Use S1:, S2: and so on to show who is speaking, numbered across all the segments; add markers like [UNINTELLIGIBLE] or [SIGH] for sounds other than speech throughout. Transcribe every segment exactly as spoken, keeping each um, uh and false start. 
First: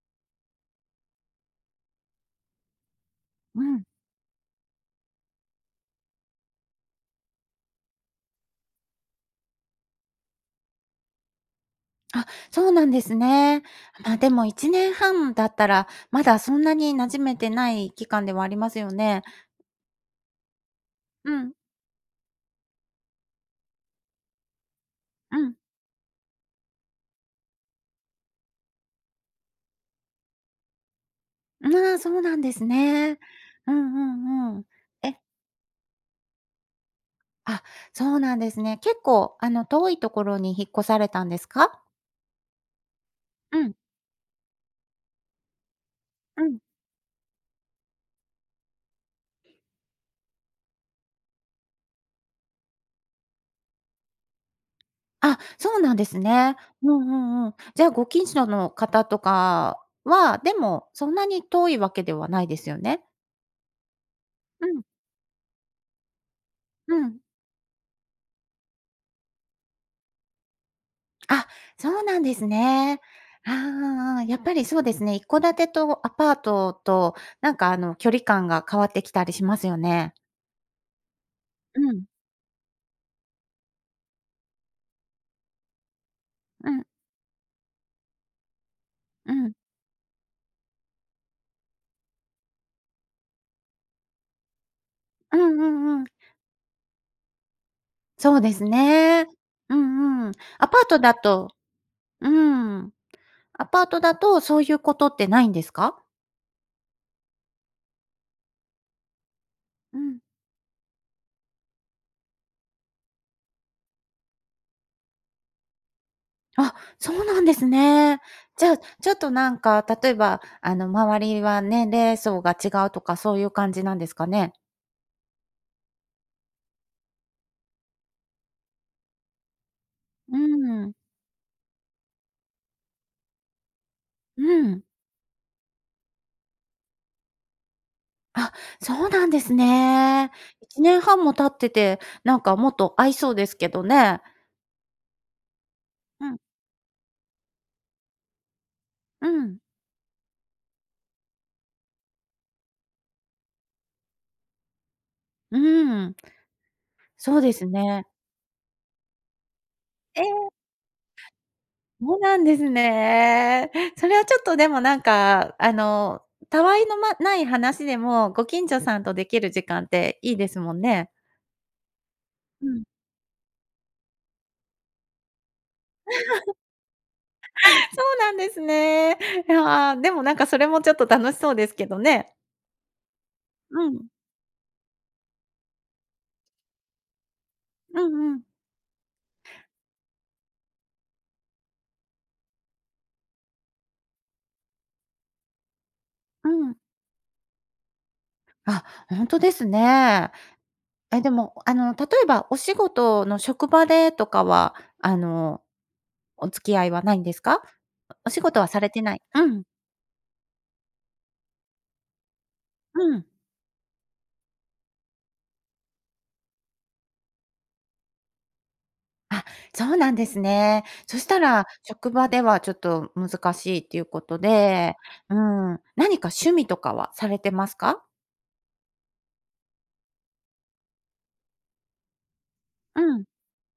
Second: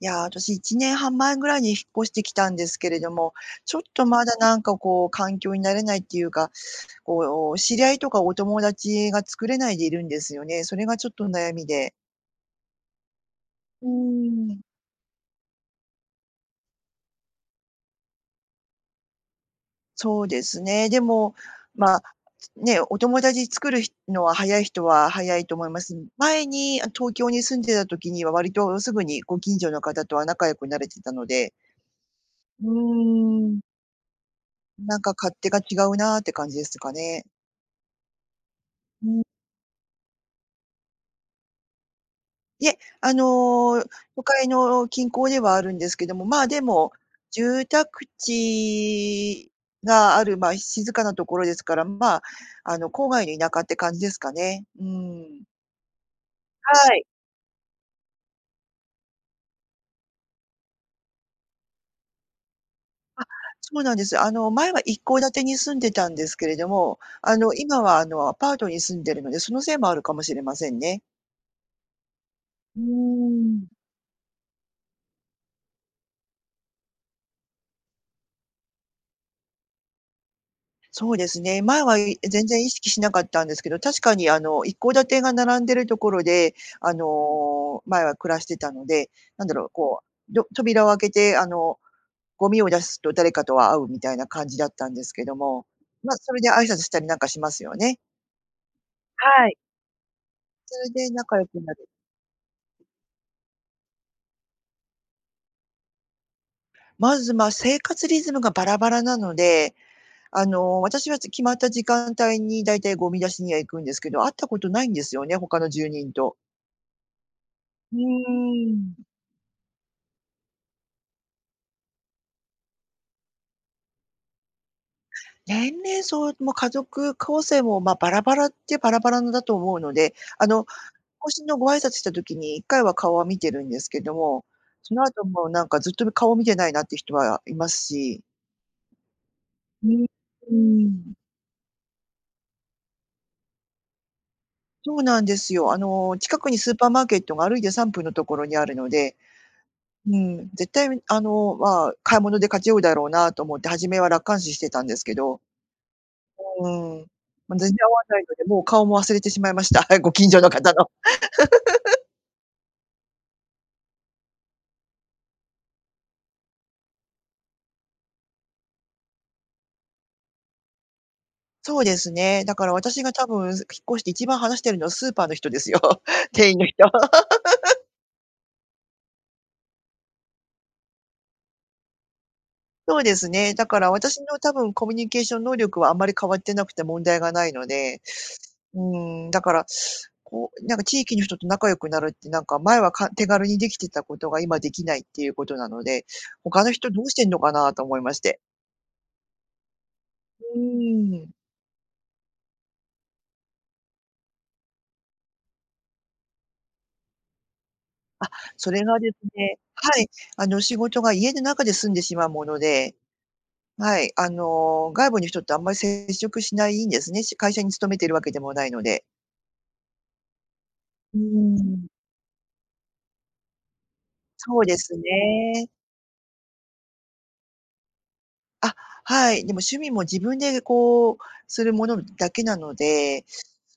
S1: いや、私いちねんはんまえぐらいに引っ越してきたんですけれども、
S2: う
S1: ちょっ
S2: ん。
S1: とまだなんかこう環境に慣れないっていうか、こう知り合いとかお友達が作れないでいるんですよね。それがちょっと悩みで。
S2: あ、そうなんですね。
S1: う
S2: ま、でも
S1: ー
S2: い
S1: ん。
S2: ちねんはんだったら、まだそんなに馴染めてない期間ではありますよね。
S1: そうですね、で
S2: う
S1: も、
S2: ん。
S1: ま、つね、お友達作るひのは早い人は早
S2: う
S1: いと
S2: ん。
S1: 思います、ん前に、あの、東京に住んでた時には割とすぐにご近所の方とは仲良くなれてたので。
S2: ん、ああ、そうなんです
S1: うー
S2: ね。
S1: ん。
S2: うんうんうん。
S1: なんか
S2: え
S1: 勝手が違うなって感じですかね。
S2: あ、そうなんですね。結
S1: うん。
S2: 構、あの、遠いところに引っ越されたんですか？
S1: いえ、あ
S2: うん。
S1: の、都会の近郊ではあるんですけども、ま
S2: う
S1: あ、
S2: ん。
S1: でも、住宅地がある、ま、静かなところですから、ま、あの、郊外の田舎って感じですかね。う
S2: あ、
S1: ん。
S2: そうなんですね。
S1: は
S2: うん
S1: い。
S2: うんうん。じゃあご近所の方とかは、でもそんなに遠いわけではないですよね。
S1: あ、そうなんです。あの、
S2: う
S1: 前は
S2: ん。
S1: 一戸建てに住んでたんですけれど
S2: う
S1: も、
S2: ん。
S1: あの、今はあの、アパートに住んでるので、そのせいもあるかもしれませんね。
S2: あ、そうなんです
S1: うー
S2: ね、ああ
S1: ん。
S2: ああああ。やっぱりそうですね、一戸建てとアパートとなんか、あの、距離感が変わってきたりしますよね。
S1: そうですね、前
S2: う
S1: は、
S2: ん。
S1: い全然意識しなかったんですけど、確かにあの一戸建てが並んでるところで、
S2: うん。
S1: あの前は暮らしてたので、
S2: う
S1: なん
S2: ん。
S1: だろう、こうド扉を開けてあのゴミを出すと誰かとは会うみたいな感じだったんですけど
S2: うん
S1: も、
S2: うんうん。
S1: まそれで挨拶したりなんかしますよね。
S2: そうですね。
S1: はい。
S2: うんうん。アパ
S1: そ
S2: ー
S1: れ
S2: ト
S1: で
S2: だ
S1: 仲良
S2: と
S1: くなる。
S2: うん、アパートだとそういうことってないんですか？
S1: まず、ま、生活リズムがバラバラなので、
S2: うん。
S1: あの私はき決まった時間帯にだいたいゴミ出しには行くんですけど、会ったことないんですよね、他の住人と。
S2: あ、そうなんです
S1: う
S2: ね。じゃ
S1: ー
S2: あ、
S1: ん。
S2: ちょっとなんか例えばあの周りは年齢層が違うとかそういう感じなんですかね。
S1: 年齢層も家族構成も、まあ、バラバラっちゃバラバラのだと思うので、
S2: う
S1: あの
S2: ん。
S1: 更新のご挨拶した時にいっかいは顔は見てるんですけど
S2: う
S1: も、
S2: ん。
S1: その後もなんかずっとむ顔を見てないなっていう人はいますし。
S2: あ、そうなんです
S1: うん、
S2: ね。
S1: う
S2: いちねん
S1: ん。
S2: はんも経ってて、なんかもっと会いそうですけどね。
S1: そうなんですよ。あの、
S2: うん。
S1: 近くにスーパーマーケットが歩いてさんぷんのところにあるので、
S2: うん。
S1: うん、絶対に、あの、まあ、買い物でかち合うだろうなと思って、初めは楽観視してたんですけど。
S2: うん。
S1: うーん、
S2: そうで
S1: ま、
S2: す
S1: 全然会わ
S2: ね。
S1: ないのでもう顔も忘れてしまいました、ご
S2: え
S1: 近所の
S2: え。
S1: 方の。[LAUGHS]
S2: そうなんですね。それはちょっとでもなんか、あの、たわいのまない話でもご近所さんとできる時間っていいですもんね。
S1: そうですね、だか
S2: う
S1: ら
S2: ん。
S1: 私が多分引っ越して一番話してるのはスーパーの人ですよ、店
S2: [LAUGHS]
S1: 員の人。
S2: そ
S1: [LAUGHS]
S2: うなんですね。いや、でもなんかそれもちょっと楽しそうですけどね。
S1: そうですね、だか
S2: う
S1: ら
S2: ん。
S1: 私の多分コミュニケーション能力はあまり変わってなくて問題がないの
S2: う
S1: で、
S2: んうん。
S1: うーん、だから、こう、なんか地域の人と仲良くなるってなんか前は、か手軽にできてたことが今できないっていうことなので、
S2: う
S1: 他の
S2: ん。
S1: 人どうしてんのかなと思いまして。
S2: あ、ほんとですね。
S1: う
S2: え、
S1: ー
S2: で
S1: ん。
S2: も、あの、例えばお仕事の職場でとかは、あの、お付き合いはないんですか？お
S1: あ、
S2: お仕事は
S1: そ
S2: さ
S1: れ
S2: れ
S1: が
S2: て
S1: で
S2: な
S1: す
S2: い。う
S1: ね、
S2: ん。
S1: はい、あの、仕事が家の中で済んでしまうもので。
S2: うん。
S1: はい、あの、外部の人ってあんまり接触しないんですね。会社に勤めているわけでもないので。
S2: あ、そうなんですね。そ
S1: うー
S2: したら
S1: ん。
S2: 職場ではちょっと難しいということ
S1: そうです
S2: で、うー
S1: ね。
S2: ん、何か趣味とかはされてますか？
S1: あ、はい。でも趣味も自分で、こう、するものだけなの
S2: う
S1: で、
S2: ん。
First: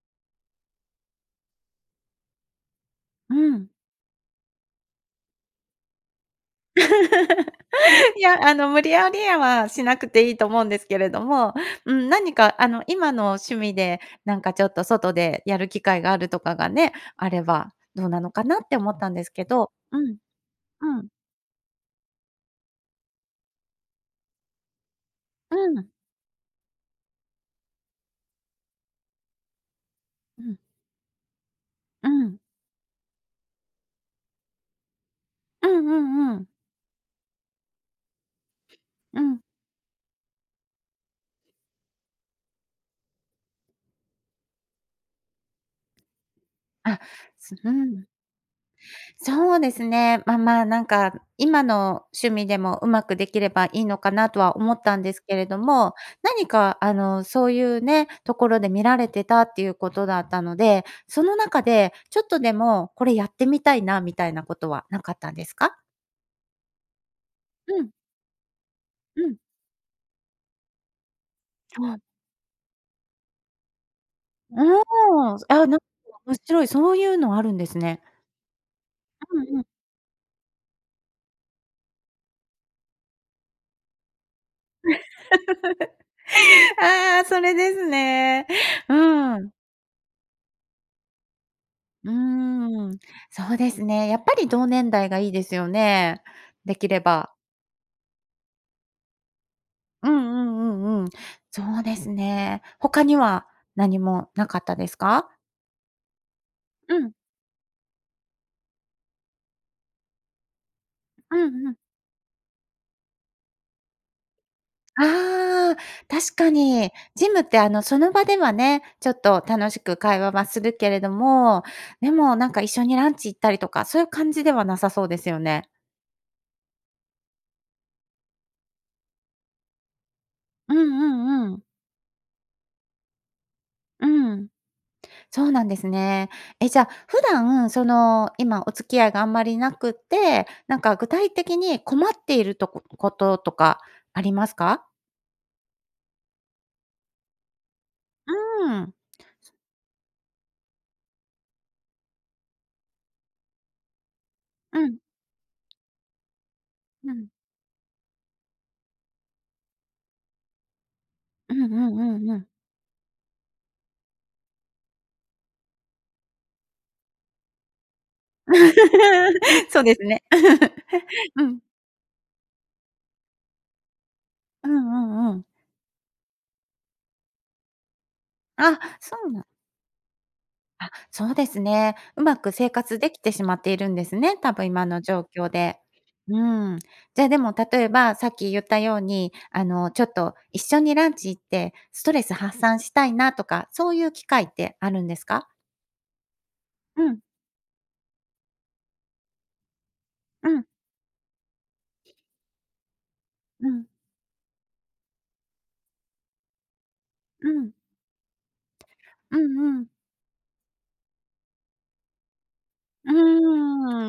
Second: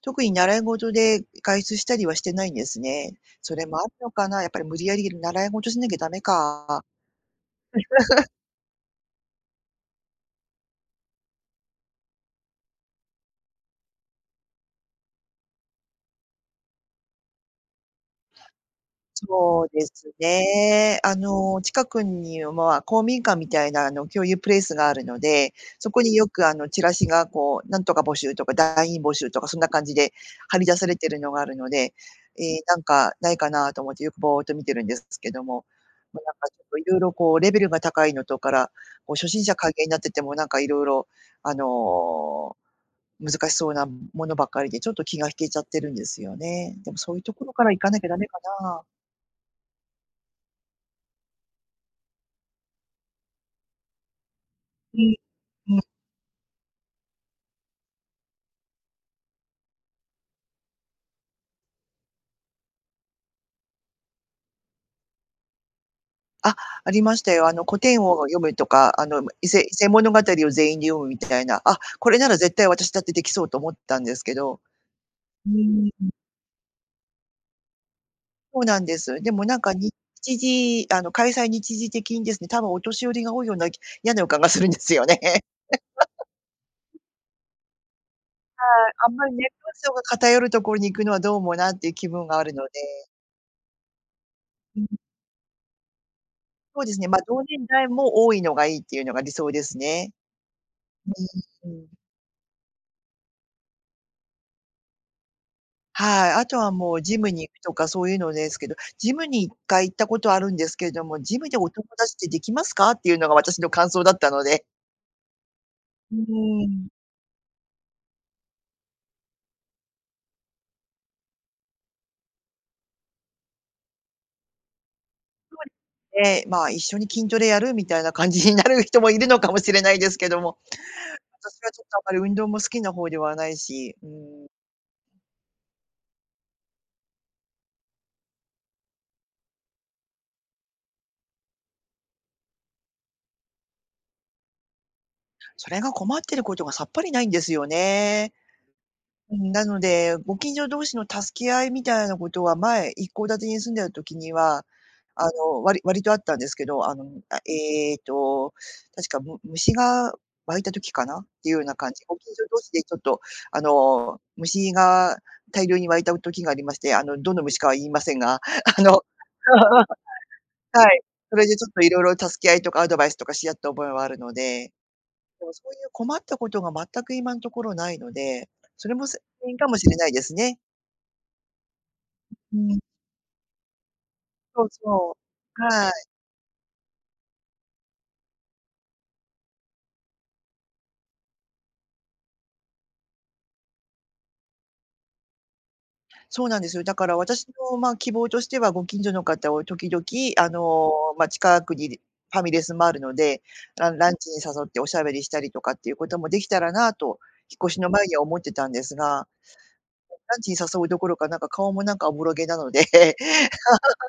S1: 特に習い事で外出したりはしてないんですね。
S2: う
S1: それ
S2: ん。
S1: もあるのかな、やっぱり無理やり習い事しなきゃ駄目か。
S2: [LAUGHS] い
S1: [LAUGHS]
S2: や、あの、無理矢理いは、しなくていいと思うんですけれども、うん。何かあの、今の趣味でなんかちょっと外でやる機会があるとかがねあれば、どうなのかなって思ったんですけ
S1: そう
S2: ど。
S1: で
S2: う
S1: す
S2: ん。
S1: ね。
S2: うん。
S1: あの、近くには公民館みたいな、あの、共有プレイスがあるので、
S2: うん。
S1: そこによく、あの、チラシがこう「なんとか募集」とか「団員募集」とかそんな感じで
S2: う
S1: 貼
S2: ん。
S1: り出されてるのがあるので、
S2: うん。
S1: ええ、なんかないかなと思ってよくぼおっと見てるんですけども、
S2: うんう
S1: なん
S2: ん
S1: か
S2: うん。
S1: ちょっと色々こうレベルが高いのとから、こう
S2: う
S1: 初
S2: ん。
S1: 心者歓迎になっててもなんかいろいろ、あの、難しそうなものばっかりで、ちょっと気が引けちゃってるんですよね。でも
S2: あ、
S1: そういうところ
S2: す
S1: か
S2: う
S1: ら行かなき
S2: ん。
S1: ゃだめかな。
S2: そうですね、まま、なんか今の趣味でも、うまくできればいいのかなとは思った
S1: う
S2: んで
S1: ん。
S2: すけれど
S1: うん。
S2: も、何かあの、そういうね、ところで見られてたっていうことだったので、その中でちょっとでもこれやってみたいなみたいなことはなかったんですか？
S1: あありましたよ。あの古
S2: うん。
S1: 典を読むとか、あの、
S2: うん。
S1: 伊勢伊勢物語を全員で読むみたいな、「あ、
S2: とわん。
S1: これなら絶対私だってできそう」と思ったんですけ
S2: あ
S1: ど。う
S2: あ。あ、なんか
S1: ーん。
S2: 面白い、そういうのあるんですね。
S1: そうなんです。で
S2: う
S1: もな
S2: ん
S1: ん
S2: うん。
S1: か日時あの、開催日時的にですね、多分お年寄りが多いようなやな予感がするんですよね。
S2: [LAUGHS]
S1: [LAUGHS]
S2: ああ、それですね。
S1: はい、
S2: う
S1: あんまり
S2: ー
S1: 年齢
S2: ん。
S1: 層が偏るところに行くのはどうもなっていう気
S2: う
S1: 分があるの
S2: ーん、
S1: で。
S2: そうですね。やっぱり同
S1: う
S2: 年
S1: ん。
S2: 代がいいですよね、で
S1: そう
S2: き
S1: です
S2: れ
S1: ね、ま、
S2: ば。
S1: 同年代も多いのがいいっていうのが理想です
S2: う
S1: ね。
S2: んうんうんうん。そ
S1: うー
S2: う
S1: ん。
S2: ですね。他には何もなかったですか？
S1: はい、あとはも
S2: う
S1: う
S2: ん。
S1: ジムに行くとかそういうのですけど、ジムにいっかい行ったことあるんですけれども、
S2: う
S1: ジムで
S2: んう
S1: お
S2: ん。
S1: 友達ってできますか？っていうのが私の感想だったので。
S2: ああ、
S1: う
S2: 確か
S1: ーん。
S2: にジムってあのその場ではね、ちょっと楽しく会話はするけれども、でもなんか一緒にランチ行ったりとか、そういう感じではなさそうですよ
S1: つ
S2: ね。
S1: まり。で、まあ一緒に筋トレやるみたいな感じになる人もいるのかもしれないですけども、
S2: うんうんう
S1: 私
S2: ん。
S1: はちょっとあんまり運動も好きな方ではないし。う
S2: う
S1: ー
S2: ん。
S1: ん。
S2: そうなんですね。え、じゃ、普段その今お付き合いがあんまりなくって、なんか具体的に困っているとここととかありますか？
S1: それが困ってることがさっぱりないんですよね。
S2: うん。
S1: うん、なので、ご近所同士の助け合いみたいなことは、前、一戸建てに住んでた時には、
S2: うん。
S1: あの、割割とあったんですけど。あの、う
S2: う
S1: ん、
S2: ん。
S1: あ、ええと、確かむ虫が湧いた時かなってい
S2: う
S1: うよ
S2: ん
S1: うな
S2: う
S1: 感
S2: ん
S1: じ。ご
S2: うんう
S1: 近所
S2: ん。
S1: 同士で、ちょっと、あの、虫が大量に湧いた、う、時がありまして、あの、どの虫かは言いませんが。あの、
S2: [LAUGHS] そう
S1: [LAUGHS]
S2: ですね。
S1: はい。そ
S2: [LAUGHS] う
S1: れで
S2: ん。
S1: ちょっと色々助け合いとかアドバイスとかし合った覚えはあるの
S2: う
S1: で。
S2: んうんう
S1: で
S2: ん。
S1: も、そういう困ったことが全く今んところないので、
S2: あ、
S1: それも
S2: そ
S1: す
S2: うなん
S1: 原因かもしれないですね。
S2: あ、そうですね。うまく
S1: う
S2: 生
S1: ん。
S2: 活できてしまっているんですね、た
S1: そ
S2: ぶん
S1: う
S2: 今の
S1: そ
S2: 状況
S1: う。
S2: で。
S1: はい。
S2: うん。じゃあ、でも例えば、さっき言ったように、あの、ちょっと一緒にランチ行ってストレス発散したいなとか、そういう機会ってあるんですか？
S1: そうなんですよ。だ
S2: う
S1: から
S2: ん。
S1: 私の、ま、希望としては、ご近所の方を時々、あ
S2: うん。
S1: の、ま、近くにでファミレスもあるので、
S2: うん。
S1: ランランチに誘っておしゃべりしたりとかっていうこともできたらなと
S2: う
S1: 引っ越
S2: ん。
S1: しの前には思ってたんですが
S2: うんうん。
S1: ランチに誘うどころか、なんか、顔も、なんか、おぼろげなので。
S2: う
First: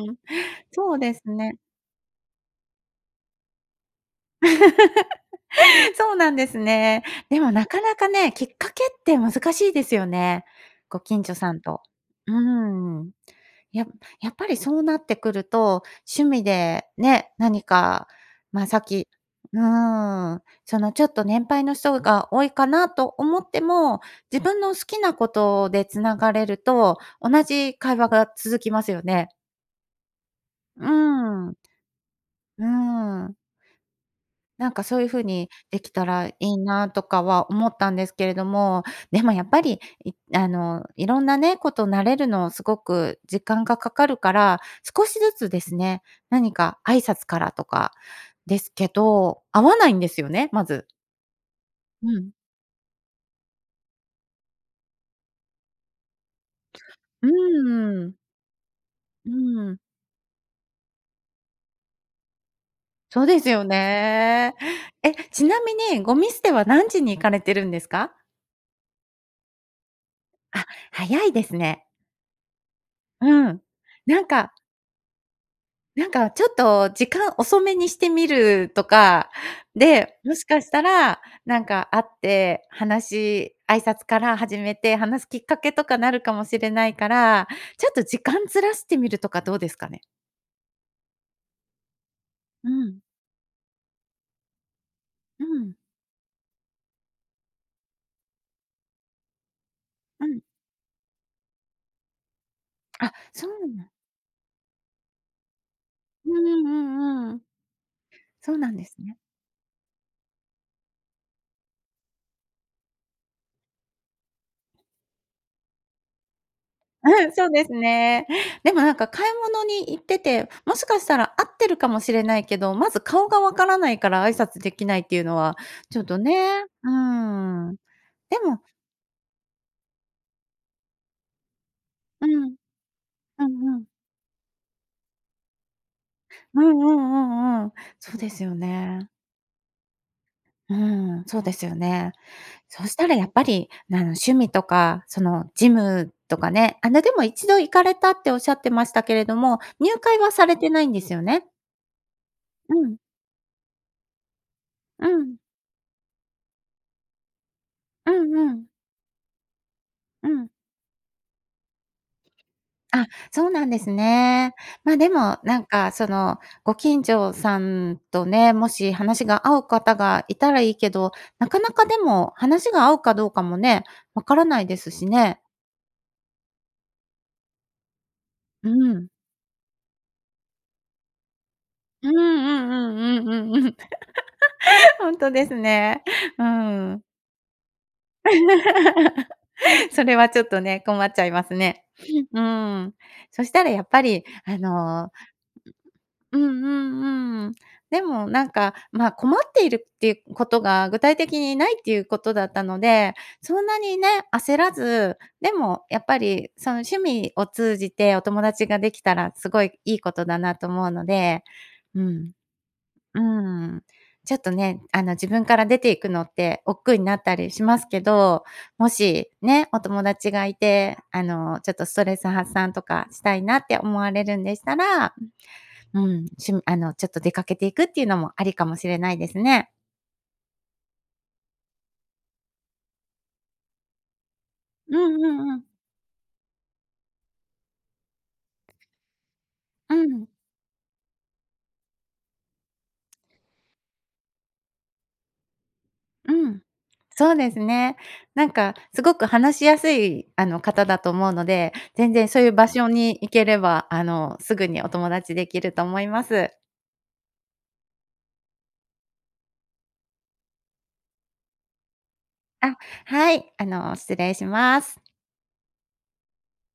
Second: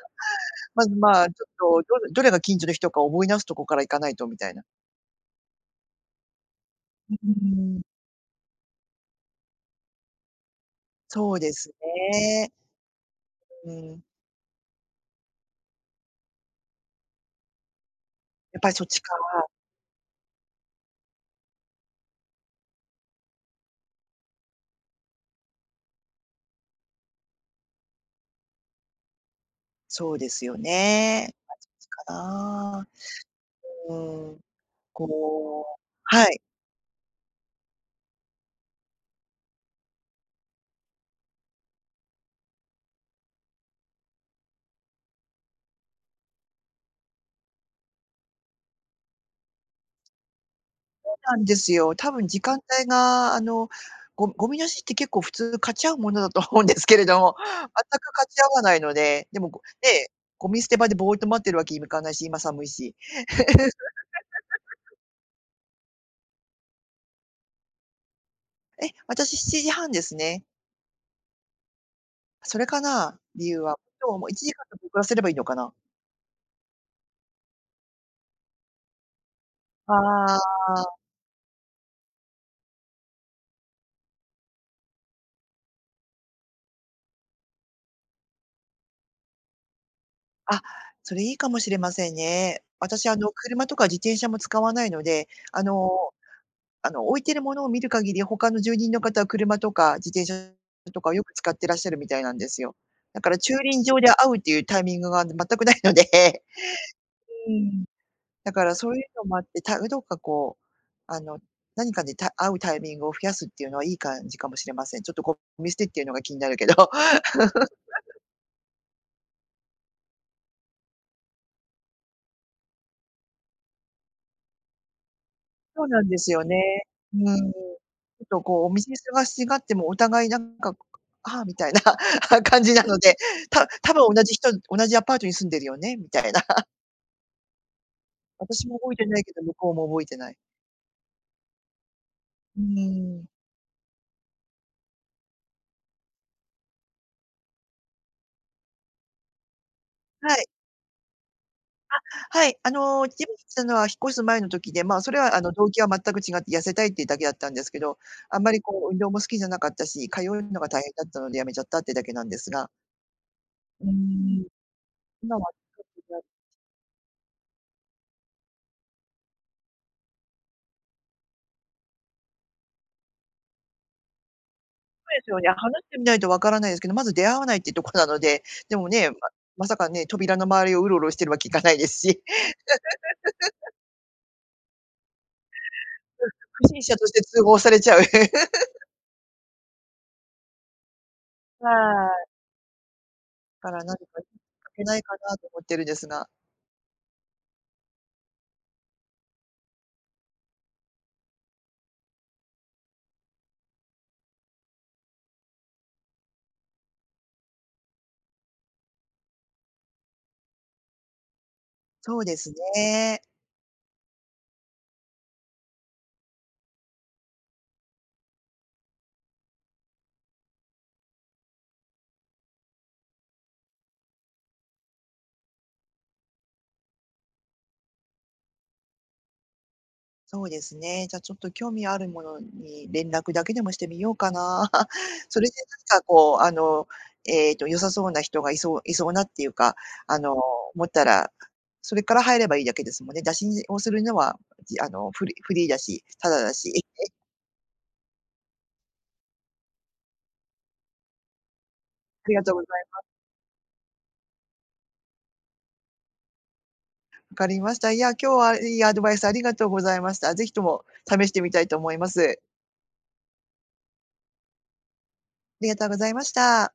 S2: ーん、
S1: ま
S2: そうで
S1: ま
S2: す
S1: あちょ
S2: ね。
S1: っと、どどれが近所の人か覚え直すところから行かないと、みたいな。
S2: [LAUGHS] そうなんですね。
S1: うー
S2: でも、なか
S1: ん。
S2: なかね、きっかけって難しいですよね。ご近所
S1: そう
S2: さ
S1: で
S2: ん
S1: す
S2: と。う
S1: ね。
S2: ーん、
S1: う
S2: や
S1: ん。
S2: やっぱりそうなってくると、趣味でね、何か、
S1: やっ
S2: ま、
S1: ぱり
S2: さっ
S1: そっち
S2: き
S1: か。
S2: うん、その、ちょっと年配の人が多いかなと思っても、自分の好きなことで繋がれると同じ会話が続きますよね。
S1: そうですよ
S2: う
S1: ね。挨
S2: ん。
S1: 拶か
S2: う
S1: な。
S2: ん。
S1: うーん、
S2: なんか、そういう風に
S1: こ
S2: え
S1: う
S2: きた
S1: は
S2: らい
S1: い。
S2: いなとかは思ったんですけれども。でも、やっぱり、いあの、色んなね、事慣れるのを凄く時間が掛かるから、少しずつですね、何か挨拶からとかですけど、会わないんですよね、まず。
S1: そうなんですよ、多
S2: う
S1: 分、
S2: ん。
S1: 時間帯があの、ごゴミ出しって、結構、普通かち合うものだと思うんですけれど
S2: う
S1: も全
S2: んう
S1: く
S2: ん。
S1: かち合わないので。
S2: う
S1: でも、ご
S2: ん。
S1: ね、ゴミ捨て場でぼーっと待ってるわけにもいかないし、今寒いし
S2: そうですよね。
S1: [LAUGHS]
S2: え、ちなみにゴミ捨ては何時に行かれてるんですか？
S1: え？私、しちじはんですね。
S2: あ、早いですね。
S1: それかな？
S2: う
S1: 理由
S2: ん、
S1: は。今日、
S2: な
S1: も
S2: ん
S1: う、いちじ
S2: か
S1: かんだけ遅らせればいいのかな？
S2: なんか、ちょっと時間遅めにしてみるとか。で、も
S1: あ
S2: しかした
S1: あ。
S2: ら、なんか会って話し挨拶から始めて話すきっかけとかなるかもしれないから、ちょっと時間ずらしてみるとかどうですかね？
S1: あ、それいいかもしれませんね。
S2: うん。
S1: 私、あの、車とか自転車も使わないので、
S2: う
S1: あ
S2: ん。
S1: のあの置いてるものを見る限り、他の住人の方は車とか自転
S2: うん。
S1: 車とかをよく使ってらっしゃるみたいなんですよ。
S2: あ、
S1: だから
S2: そ
S1: 駐
S2: うなん
S1: 輪
S2: だ
S1: 場で会うっていうタイミングが全くないので、
S2: うんうんうんうん。
S1: うん、だ
S2: そう
S1: か
S2: な
S1: ら
S2: んで
S1: そ
S2: す
S1: ういう
S2: ね。
S1: のもあって、たどっかこう、あの、何かにた会うタイミングを増やすっていうのはいい感じかもしれません。ちょっとこう、ゴミ捨てっていうのが気になるけど [LAUGHS]
S2: うん、そうですねでもなんか買い物に行ってて、もしかしたら会ってるかもしれないけど、まず顔がわからないから挨拶できないっていうのは
S1: そう
S2: ち
S1: な
S2: ょっ
S1: んで
S2: と
S1: すよね。
S2: ね、う
S1: うん、ちょ
S2: ん。
S1: っ
S2: で
S1: と
S2: も
S1: こうお店にすがしがってもお互いなんか、「ああ」みたいな
S2: うん、
S1: 感じなので、
S2: うん
S1: た
S2: うん。
S1: 多分同じ人同じアパートに住んでるよねみたいな。
S2: う
S1: [CHUCKLES]
S2: んうんうんうん。そですよ
S1: 私も覚えて
S2: ね。
S1: ないけど、向こうも覚えてない。
S2: うん、そうですよね。
S1: う
S2: そしたらや
S1: ん。
S2: っぱり、あの、趣味とかそのジムとかね、あ、でも一度行かれたっておっしゃってましたけれども、入会は
S1: は
S2: さ
S1: い。
S2: れてないんですよね。
S1: あ、はい、あ
S2: うん。
S1: の、ジムに行ったのは引っ越す前の時で、まあ、
S2: う
S1: それは
S2: ん。
S1: あの動機は全く違って痩せたいっていうだけだったんですけど、
S2: うん
S1: あんま
S2: う
S1: り
S2: ん。
S1: こう運動も好きじゃなかったし、通
S2: う
S1: う
S2: ん。
S1: のが大変だったのでやめちゃったってだけなんですが。
S2: あ、そうなんで
S1: う
S2: す
S1: ん。
S2: ね。まあ、で
S1: 今
S2: も
S1: は
S2: なん
S1: ちょ
S2: かそ
S1: っと [UNINTELLIGIBLE]
S2: の、ご近所さんとね、もし話が合う方がいたらいいけど、なかなかでも話が合うかどうかもねわからないですし
S1: そうですよ
S2: ね。
S1: ね、話してみないとわからないですけど、まず出会わないってとこなので、
S2: う
S1: でも
S2: ん。
S1: ね、ままさかね、扉の周りをウロウロしてるわけにいかないです
S2: うんう
S1: し。
S2: んうんうんうんうん。[LAUGHS] ほんとですね。
S1: うん、
S2: う
S1: 不審者
S2: ん。
S1: として通報されちゃう。[LAUGHS]
S2: [LAUGHS] それはちょっとね、困っちゃいます
S1: は
S2: ね。
S1: い。
S2: [SNIFFS] うん。そした
S1: だか
S2: らや
S1: ら
S2: っ
S1: 何
S2: ぱ
S1: かき
S2: り
S1: っ
S2: あ
S1: かけない
S2: の、
S1: かな、と思ってるんですが。
S2: うんうんうんうん。でもなんか、まあ、困っているっていうことが具体的にないっていうことだったので、そんなにね、焦らず、でもやっぱり、その趣味を通じてお友達ができたらすごいいいことだなと思うので、う
S1: そう
S2: ん
S1: ですね。
S2: うん。ちょっとね、あの自分から出ていくのって億劫になったりしますけど、もしね、お友達がいて、あの、ちょっとストレス発散とかしたいなって思われるんでしたら、うん、しゅんあのちょっと出かけていくっていうのもありかもしれないですね。
S1: そうですね、じゃあちょっと興味あるものに連絡だけでもしてみようかな。[LAUGHS]
S2: うんう
S1: それ
S2: ん
S1: で
S2: うん。
S1: なんかこうあの、えっと良さそうな人がいそういそうなっていうか、
S2: う
S1: あ
S2: ん。
S1: の、思ったら、それから入ればいいだけですもんね。打診をするのは、じあの、フリフリーだし、タ
S2: う
S1: ダだ
S2: ん、
S1: し。
S2: そうですね。なんかすごく話しやすい、あの方だと思うので、全
S1: あ
S2: 然
S1: り
S2: そ
S1: が
S2: うい
S1: と
S2: う
S1: うござ
S2: 場
S1: い
S2: 所
S1: ます。
S2: に行ければ、あの、すぐにお友達できると思います。
S1: 分かりました。いや、今日はいいアドバイスありがとうございました。是非とも試してみたいと思います。
S2: あ、はい、あの、失礼します。
S1: ありがとうございました。